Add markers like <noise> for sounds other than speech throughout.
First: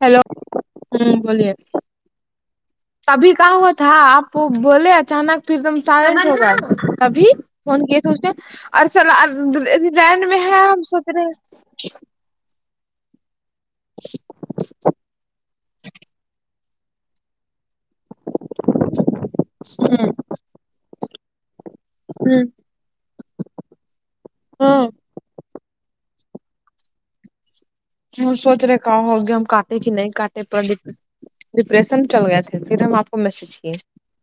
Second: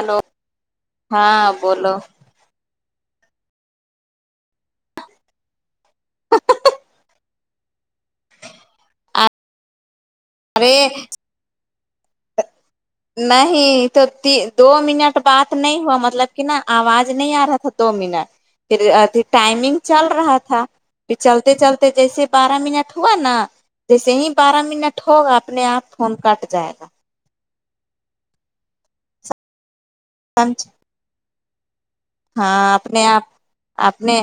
hello ہوں ہاں بولیے بولو تبھی کہاں ہوا تھا آپ وہ بولے اچانک پھر ایک دم سار ہو گئے تبھی فون کی سوچتے ار سل ارسلا ارس زہن میں ہے ارے ہم سوچ رہے ہیں نہیں تو دو منٹ بات نہیں ہوا مطلب کہ نا آواز نہیں آ رہا تھا دو منٹ پھر اھی ٹائمنگ چل ہیں رہا تھا پھر چلتے چلتے جیسے بارہ منٹ ہوا نا جیسے ہی بارہ ہاں منٹ ہوگا اپنے آپ فون کاٹ جائے گا ہ سوچ رہے کہ ہوگے ہم کاٹے کہ نہیں کاٹے پر سمجھ ڈی ڈپریشن چل گئے تھے ہاں پھر ہم اپنے آپ کو میسج کیے اپنے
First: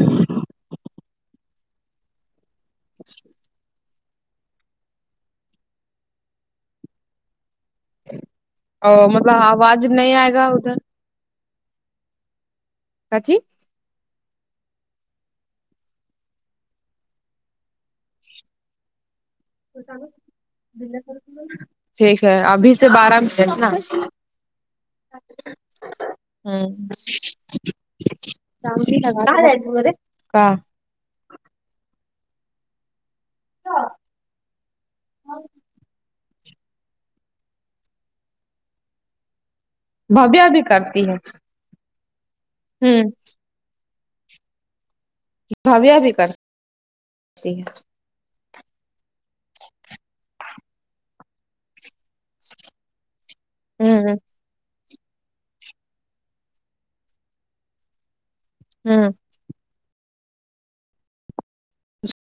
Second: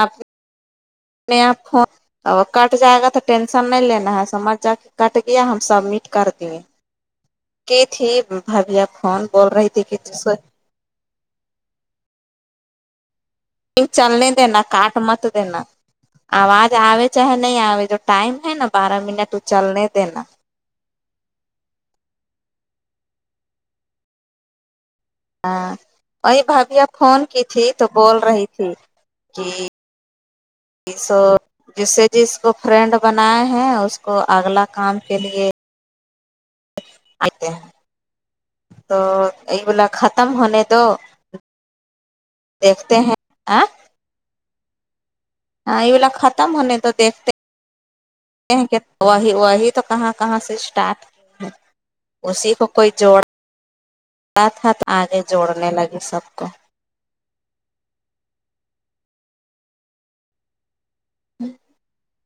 آپ آپ کٹ جائے گا تھا ٹین سممے لینا ہے سمجھ جا کے کٹ گیا ہم سبمٹ کر دیے کی تھی بھابیا اور خون مطلب بول رہی تھی آواز کہ نہیں آئے گا ادھر ہاجی چلنے دینا کاٹ مت دینا آواز آے چاہے نہیں آے جو ٹائم ہے نا بارہ منٹ ا چلنے دینا ٹھیک ہے ابھی سے بارہ میں نا ہاں وہی ہ بھابھی آپ فون کی تھی تو بول رہی تھی کہ کا سو جسے جس کو فرینڈ بناائے ہیں اس کو اگلا کام کے لیے ہیں تو یہ گلا ختم بھویا بھی ہونے تو کرتی ہے دیکھتے ہ ہیں اے ہاں یہ بھویا بلا بھی کرتی ختم ہونے تو دیکھتے ہے کہی واہی واہی تو کہاں کہاں سے اسٹارٹ کی ہے اسی کو کوئی جوڑ ہ ساتھ ہاتھ آگے جوڑنے لگی سب کو ہوں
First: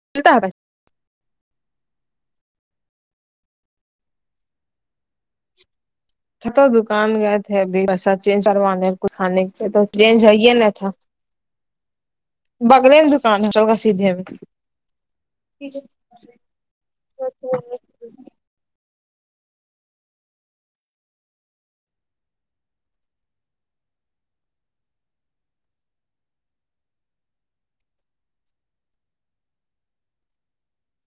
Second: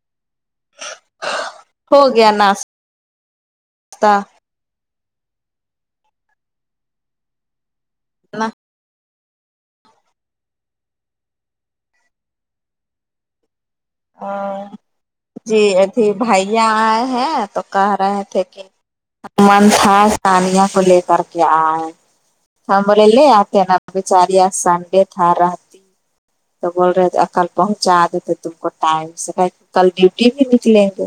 <unintelligible> ہو گیا ناستا تھ تو دکان گئے تھے ابھی پیسا چینج کروانے کھانے تو ریین جے نہ تھا بکلے <unintelligible> ہاں جی اتھی بھائیا ائے ہیں تو کہ رہے تھے کہ من تھا ثانیہ کو لے کر کے ائیں ہم بولے لے اتے ہیں نا بیچاری سنڈے تھا رہتی تو بول رہے تھے کل پہنچا دیتے تم کو ٹائم سے پہلے کہ کل ڈیوٹی بھی نکلیں گے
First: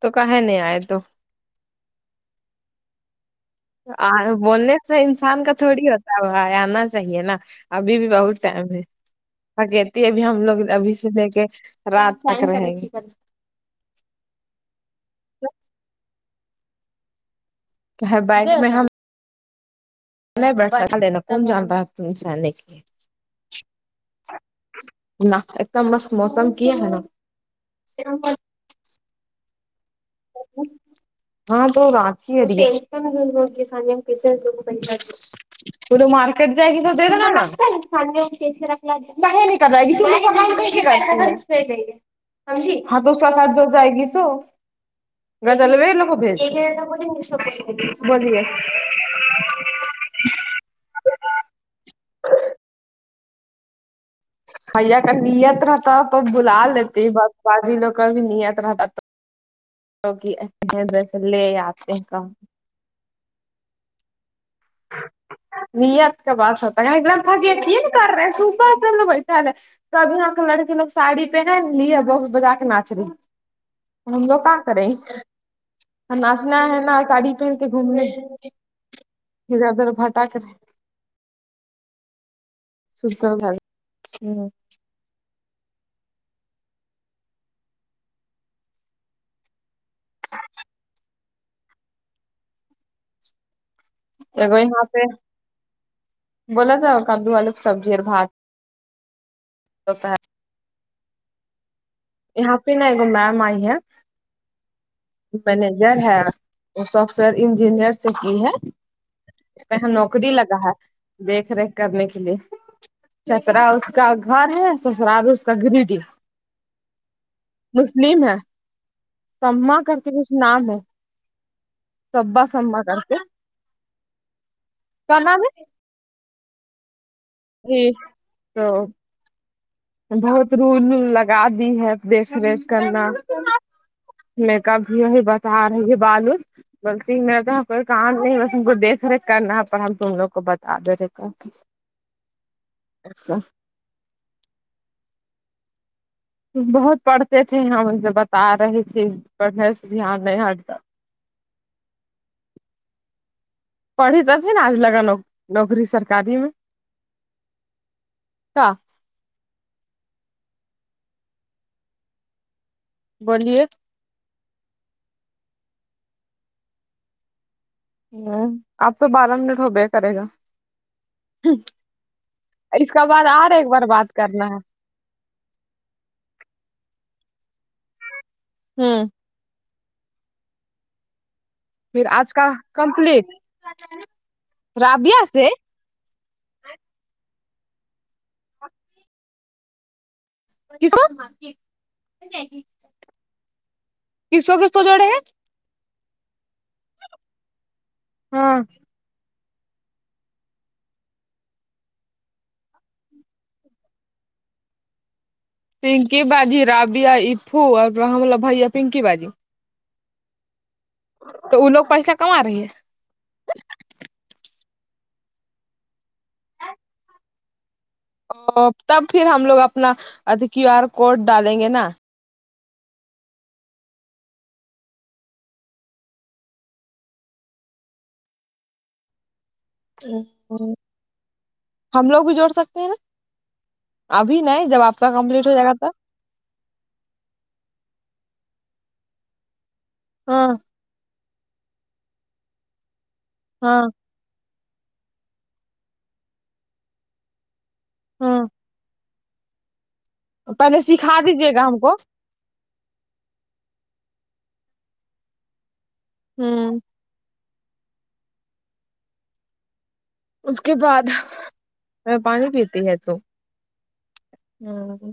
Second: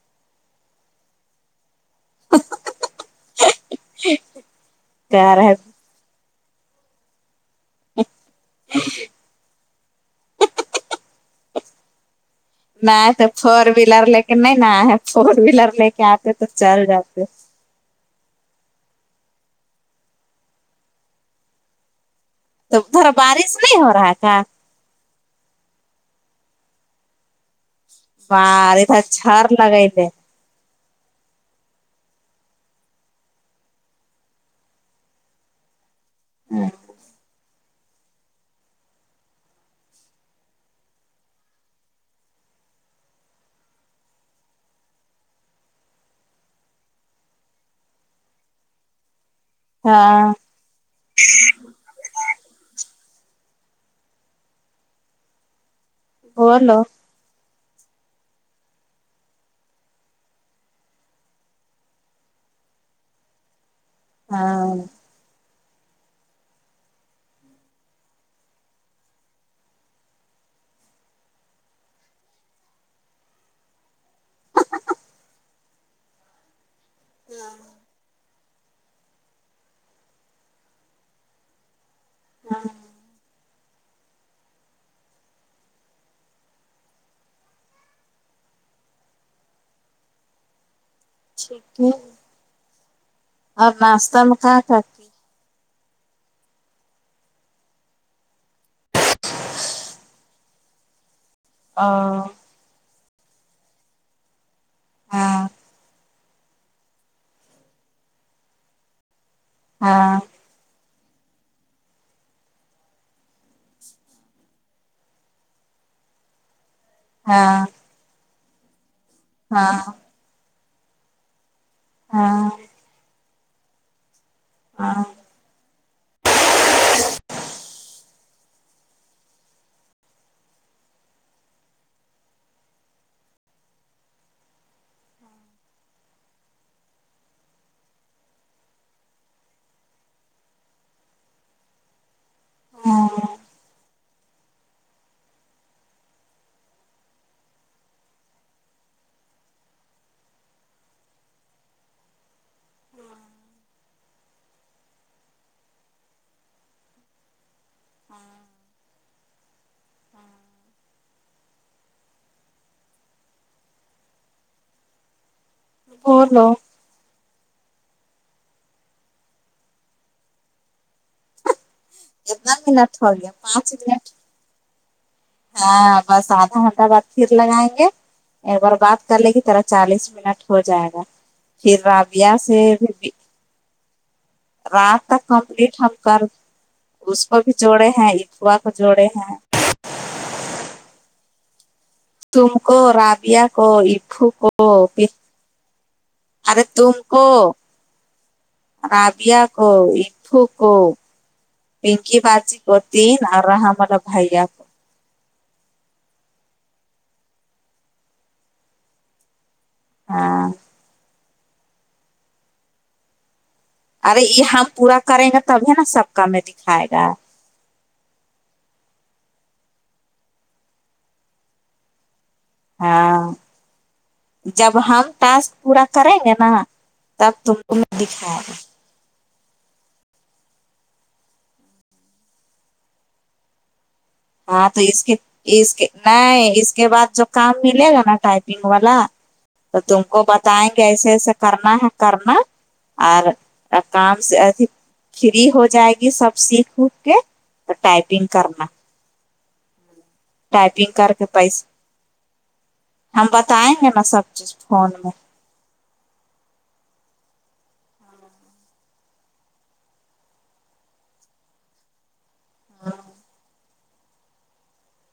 تو کاہے نہیں ائے تو ا بولنے سے کہہ انسان کا رہے تھوڑی ہوتا ہے بھائی انا چاہیے نا ابھی بھی بہت ٹائم ہے کہتی ہے ابھی ہم لوگ ابھی سے دیکھے رات تک رہیں گے نہیں تو فور ویلر لے کے نہیں نا ا ہے فور ویلر لے کے اتے تو چل جاتے بائک میں ہم <unintelligible> تو ا تھرا بارش نہیں ہو رہا کا نہ ایک دم مست موسم کی ہے نا بار تھا چھار لگائے تھے <inaudible> ہاں تو رات کی <inaudible> وہ تو مارکیٹ جائے گی تو د د ن کر <inaudible> سمج ہاں تو اس کا ساتھ با جائے گی سو <unintelligible> ہاں بھیا کا نیت رہتا تو بلا بولو لیتی بس باجی کا بھی نیت رہتا تو <unintelligible> ہاں نیت کا بات ہوتا ہے ایک دمکی کر رہے ہیں صبح <unintelligible> تب یہاں کا لڑکی لوگ ساڑی پہن لیے بہت بجا کے ناچ رہی ہے ہم لوگ کہ کریں اب ناچ نہ ہے ساڑی پہنتے گھومنےد ادھرھٹا کرے <inaudible> <unintelligible> <inaudible> اور ناشتہ میں کیا جگوئی ہاں پہ کیا بولا جاؤ کادو آلو سبزی اور بھات <unintelligible> <inaudible> یہاں پہ نا ایکگو میم ا ئی ہے ہاں مینیجر ہے وہ سافٹ ویئر انجینئر سے کی ہے اس میں یہاں ہاں نوکری لگا ہے دیکھ ریکھ کرنے کے لیے چترا اس کا گھر ہے سسرال اس کا گرڈ ہے ہاں مسلم ہے تمما کر کے کچھ نام ہے سبا ہاں سما کر کے ہاں <unintelligible> جی <unintelligible> بہت رول لگا دی ہے دیکھ ریک کرنا میں کب وہی بتا رہی بالو بلکہ میرا تو یہ کوئی کام نہیں بس ہم کو دیکھ ریک کرنا ہے پر ہم تم لوگ کو بتا دے رہے ایسا بہت پڑھتے تھے ہم سے بتا رہی تھے پڑھنے سے دھیان نہیں ہٹتا پڑھی تبھی ن آج لگا ن نوکری سرکاری میں کیا بولیے اور لو ہ آپ تو بارہ منٹ ہو بے کرے گا ہم کتنا اس منٹ کا ہو بعد گیا آ رہا ہے ایک پانچ بار منٹ بات کرنا ہے ہاں بس آدھا گھنٹہ بعد پھر لگائیں گے ایک بار بات ہوں کر لے گی طرح چالیس منٹ ہو جائے گا پھر آج رابیا کا سے کمپلیٹ <inaudible> رات تک رابعہ سے کمپلیٹ ہم کر اس کو بھی جوڑے ہیں اتوا کو جوڑے ہیں <unintelligible> تم کو رابعہ کو افو کس کو کس پ جوڑے ہیں ارے تم کو ہاں رابیہ کو افو کو پنکی باجی ہوتین نا رہا مطلب بھیا کو پنکی بجی رابیا افو اور رحملہ بھیا پنکی باجی ہاں تو وہ لوگ پیسہ کما رہے ہیں ارے یہ ہم پورا کریں گے تب ہے نا سب کام میں دکھائے گا او تب پھر ہم لوگ اپنا ادھی کیو آر کوڈ ڈالیں گے نا ہاں جب ہم ٹاسک پورا کریں گے نا تب تم کو میں دکھایاں ا ہم لوگ بھی جوڑ سکتے ہیں نا ابھی نہیں ہاں جب تو آپ اس کا کے کمپلیٹ ہو جائے گا اس کے تو نہیں اس کے بعد جو کام ملے گا نا ٹائپنگ والا تو تم کو ہاں بتائیں کے ایسے ایسے کرنا ہے کرنا اور ہاں کام سے ادھی فری ہو جائے گی سب سیکھ اکھ کے تو ٹائپنگ ہاں کرنا پہلے ٹائپنگ کر سکھا کے دیجیے پیس گا ہم کو ہم بتیں گے نا سب چیز فون میں ہوں اس کے بعد میں پانی پیتی ہے تو ہوں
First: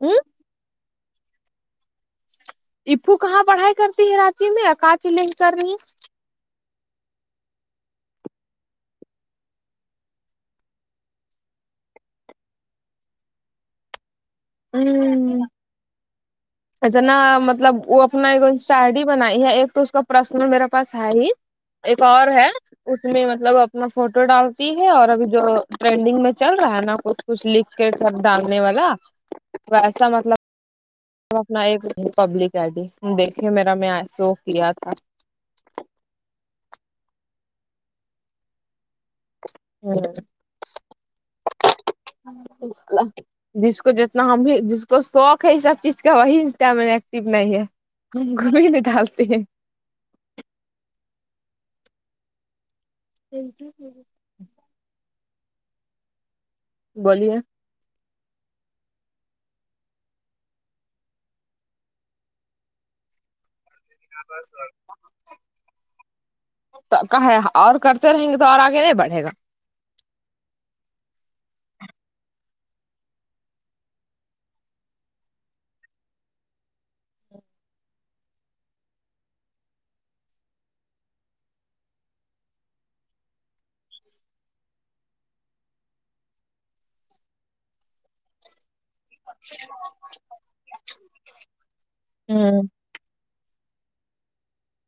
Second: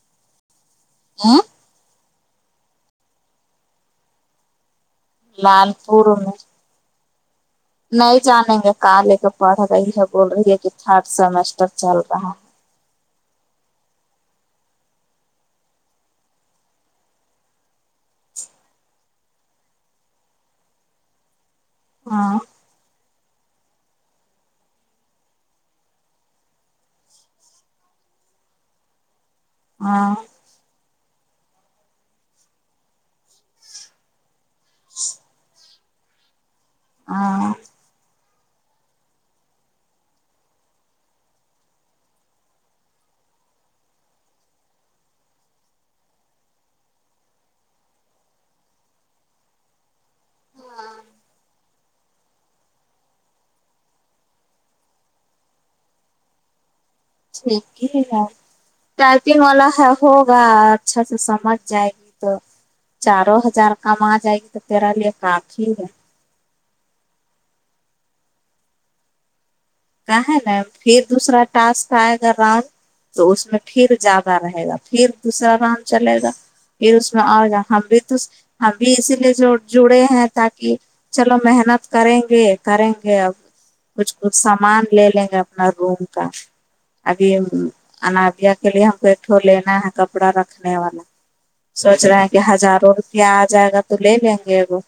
ہوں ا ایفو کہاں پڑھائی کرتی ہے راچی میں اکا لال پور میں نہیں جانیں گے کالے کا پڑھا رہی یہ بول رہی ہے کہ تھرڈ سیمیسٹر چل رہا ہے ہوں اتنا مطلب وہ اپنا ایک انسٹا آئی ڈی بنائی ہے ایک تو اس کا پرسنل میرے پاس ہے ہی ایک اور ہے اس میں مطلب اپنا فوٹو ڈالتی ہے اور ابھی جو ٹرینڈنگ میں چل رہا ہے نا کچھ کچھ لکھ کے سب ڈاننے والا ویسا ہاں مطلب اپنا ایک ریپبلک آئی ڈی دیکھیے میرا میں ایسو کیا تھا ہاں <unintelligible> جس کو جتنا ہم بھی جس کو شوق ہے یہ سب چیز کا وہی انسٹا میں ایکٹیو نہیں ہے گھوم گھوم نہیں ڈالتے ہیں <unintelligible> بولیے یک ہی ہیں یار ٹائپنگ والا ہے ہوگا اچھا سے سمجھ جائے گی تو چاروں ہزار کام آ جائے گی تو تیرا لیے کافی ہے کہ کہا اور کرتے رہیں گے تو اور آگے نہیں بڑھے گا کہ ہے نا پھر دوسرا ٹاسک آئے گا راؤنڈ تو اس میں پھر زیادہ رہے گا پھر دوسرا رام چلے گا یہ اس میں آییگا ہم بھی تو ہم بھی اسی لیے جڑے ہیں تاکہ چلو محنت کریں گے کریں گے اب کچھ کچھ سم مان لیا للہنگا اپنا روم کا ابھی ہم انابیہ کے لیے ہم کو پھر لینا ہے کپڑا رکھنے والا سوچ رہا ہے کہ ہ ہزاروں روپ کیا آ جائے گا تو لے لیں گے اب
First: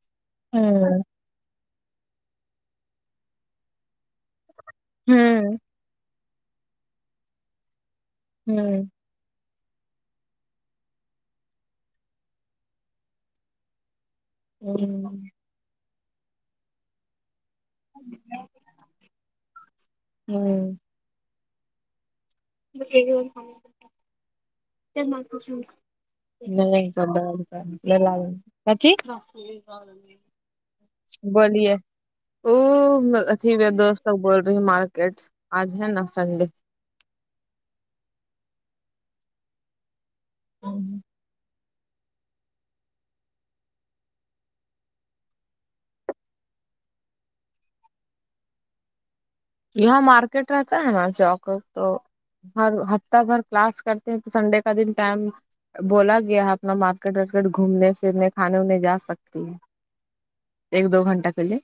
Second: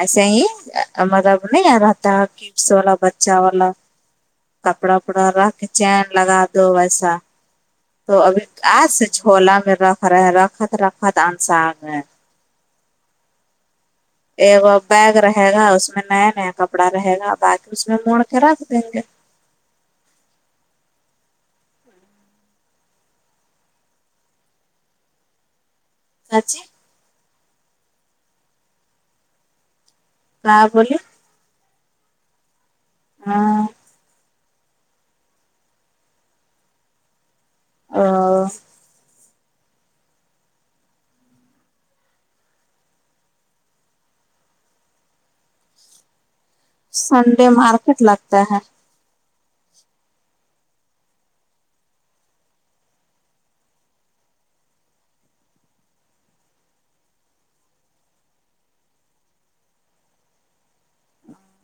ایسے ہی نہیں رہتا کڈس والا بچہ والا کپڑا وپڑا ہ رکھ چین لگا دو ویسا تو ابھی آ ہ سک چھولا میں رکھ <unintelligible> انصار میں ایک بیگ رہے گا اس میں نیا نیا کپڑا رہے گا باقی اس میں موڑ کے رکھ دیں گے ہوں <unintelligible> چاچی <unintelligible> ہاں بولیے بولیے او عجیب ہاں ہے دوست وہ بول رہی مارکیٹس آج ہے نا سنڈے ا ہ ہ سنڈے مارکیٹ لگتا ہے یہاں مارکیٹ رہتا ہے نا چوک تو ہر ہفتہ بھر کلاس کرتے ہیں تو سنڈے کا دن ٹائم بولا گیا اپنا مارکیٹ وارکیٹ گھومنے پھرنے کھانے می جا سکتی ہو ایک دو گنٹہ پہلے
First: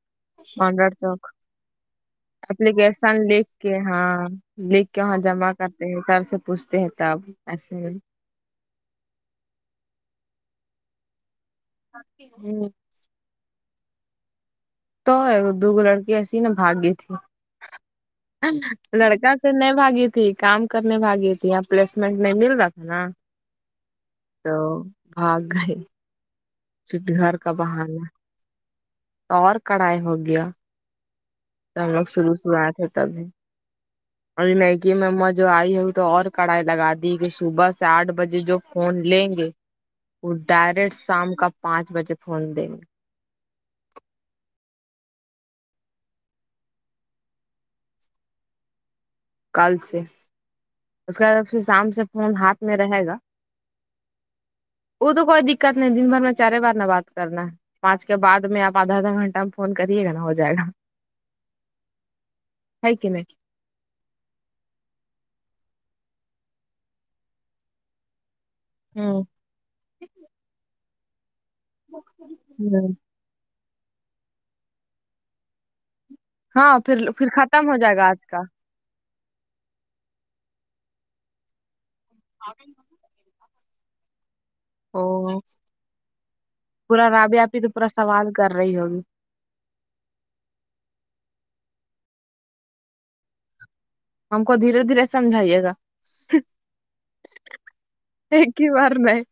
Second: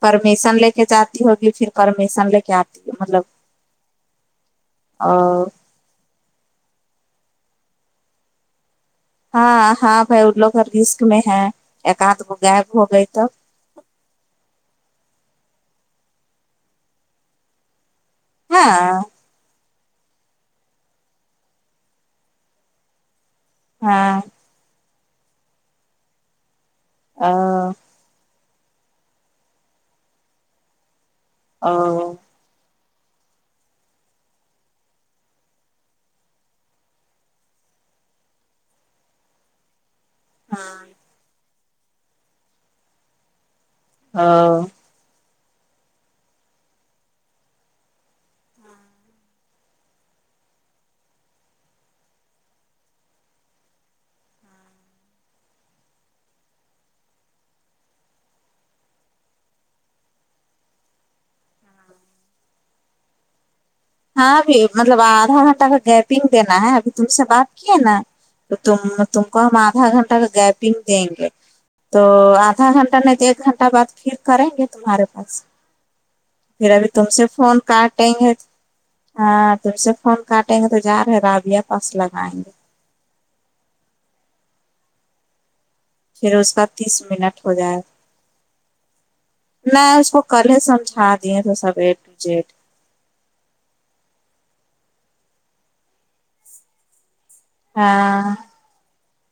پرمیشن لے کے مڈرا چوک جاتی ہوگی پھر پرمیشن لے کے اپ نے آتی ہے گےسان مطلب لییک کے ہاں لکھ کے وہاں اور جمع کرتے ہیں سر سے پوچھتے ہیں تب ایسے ہاں ہاں بھائی وہ لوگ رسک میں ہیں ایک آدھ گو گائب ہو گئی تو تو دو لڑکی ایسی نا بھاگی تھی ہاں لڑکا سے نہیں بھاگی تھی کام کرنے بھاگی تھی یا پلیسمنٹ نئی مل رہا تھا نا ہاں تو بھاگ گئے چٹگھر کا او بہانا اور کڑھائی ہو گیا ہم لوگ او شروع شروع اہے تھےتبھی اور میکے م ما جو آئی ہے تو اور کڑھائی لگا دی کہ صبح سے آٹھ بجے جو فون لیں گے وہ ہاں ڈائریکٹ شام کا پانچ بجے فون دیں گے ہاں کل سے ا کا پھر شام سے فون ہاتھ میں رھیگا وہ تو کوئی دقت نہیں دن بھر میں چارے بار نہ بات کرنا پانچ کے بعد میں آپ آدھا آدھا گنٹہ میں فون کریے گا نہ ہو جائے گا ہے ک نی ہاں ابھی مطلب آدھا گھنٹہ کا گیپنگ دینا ہے ابھی تم سے بات کیے نا تو تم تم ہوں کو ہم آدھا گھنٹہ کا گیپنگ دیں گے تو آدھا ہوں گھنٹہ نہیں تو ایک گھنٹہ بعد پھر کریں گے تمہارے پاس پھر ہاں ابھی تم سے پھر فون ختم ہو جائے گا کاٹیں آج گے کا ہاں تم سے فون کاٹیں گے تو جا رہے رابیا پس لگائیں گے او پھر اس کا تیس پورا رابیہ منٹ ہو آپی تو جائے پورا سوال کر رہی ہوگی گا، میں اس کو کل ہی سمجھا دیے تھے سب ایڈ ٹو جیڈ ہم کو دھیرے دھیرے سمجھائیے گا ہاں ک بار نہیں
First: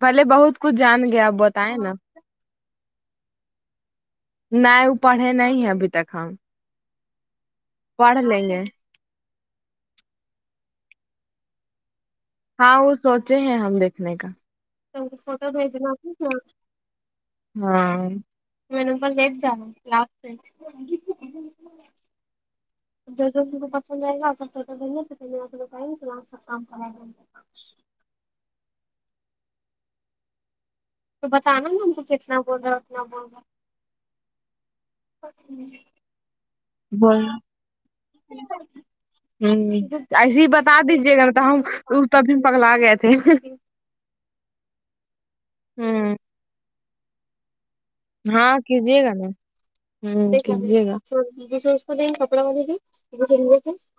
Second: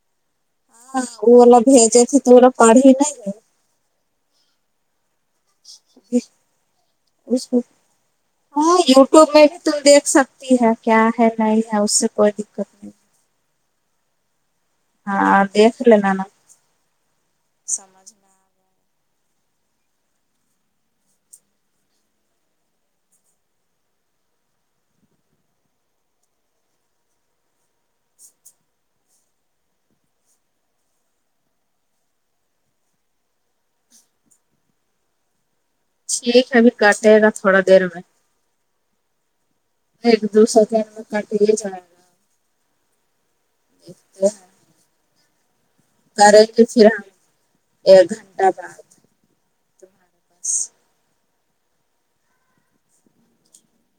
پہلے بہت کچھ ہاں جان گیا آپ وہ لا بتائیں بھیج نا تھدا تو وہ پاڈی ہی نہیں نہیں وہ پڑھے نہیں ہے ابھی تک گئے ہم اس کو پاڑ لے لے ہاں یوٹیوب میں بھی ت دیکھ سکتی ہے کیا ہے نہیں ہے اس سے کوئی ہاں نہیں وہ سوچے ہیں ہم دیکھنے کا ہاں فوٹو دیکھ بھیجنا کی لینا نا کیا ہاں سمجھ میں آ میں نے پ لٹ جا <inaudible> لاس جو کو پسند آئے گا سبیںےھر لگیں گے تو سب کام کرائے گا تو بتانا ن ہم کو کتنا بول رہا اتنا بول رہا ٹھیک ہےبھر کٹے گا تھوڑا دیر میں ہوں ایک ایسے دو ہی بتا سیکنڈ میں دیجیے گا کٹ تو ہی ہم جائے گا تبھی ہم پکلا گئے تھے ہوں کرینگے شیر ہاں کیجیے گا نا ہ کیجے گا تو کپڑا <unintelligible>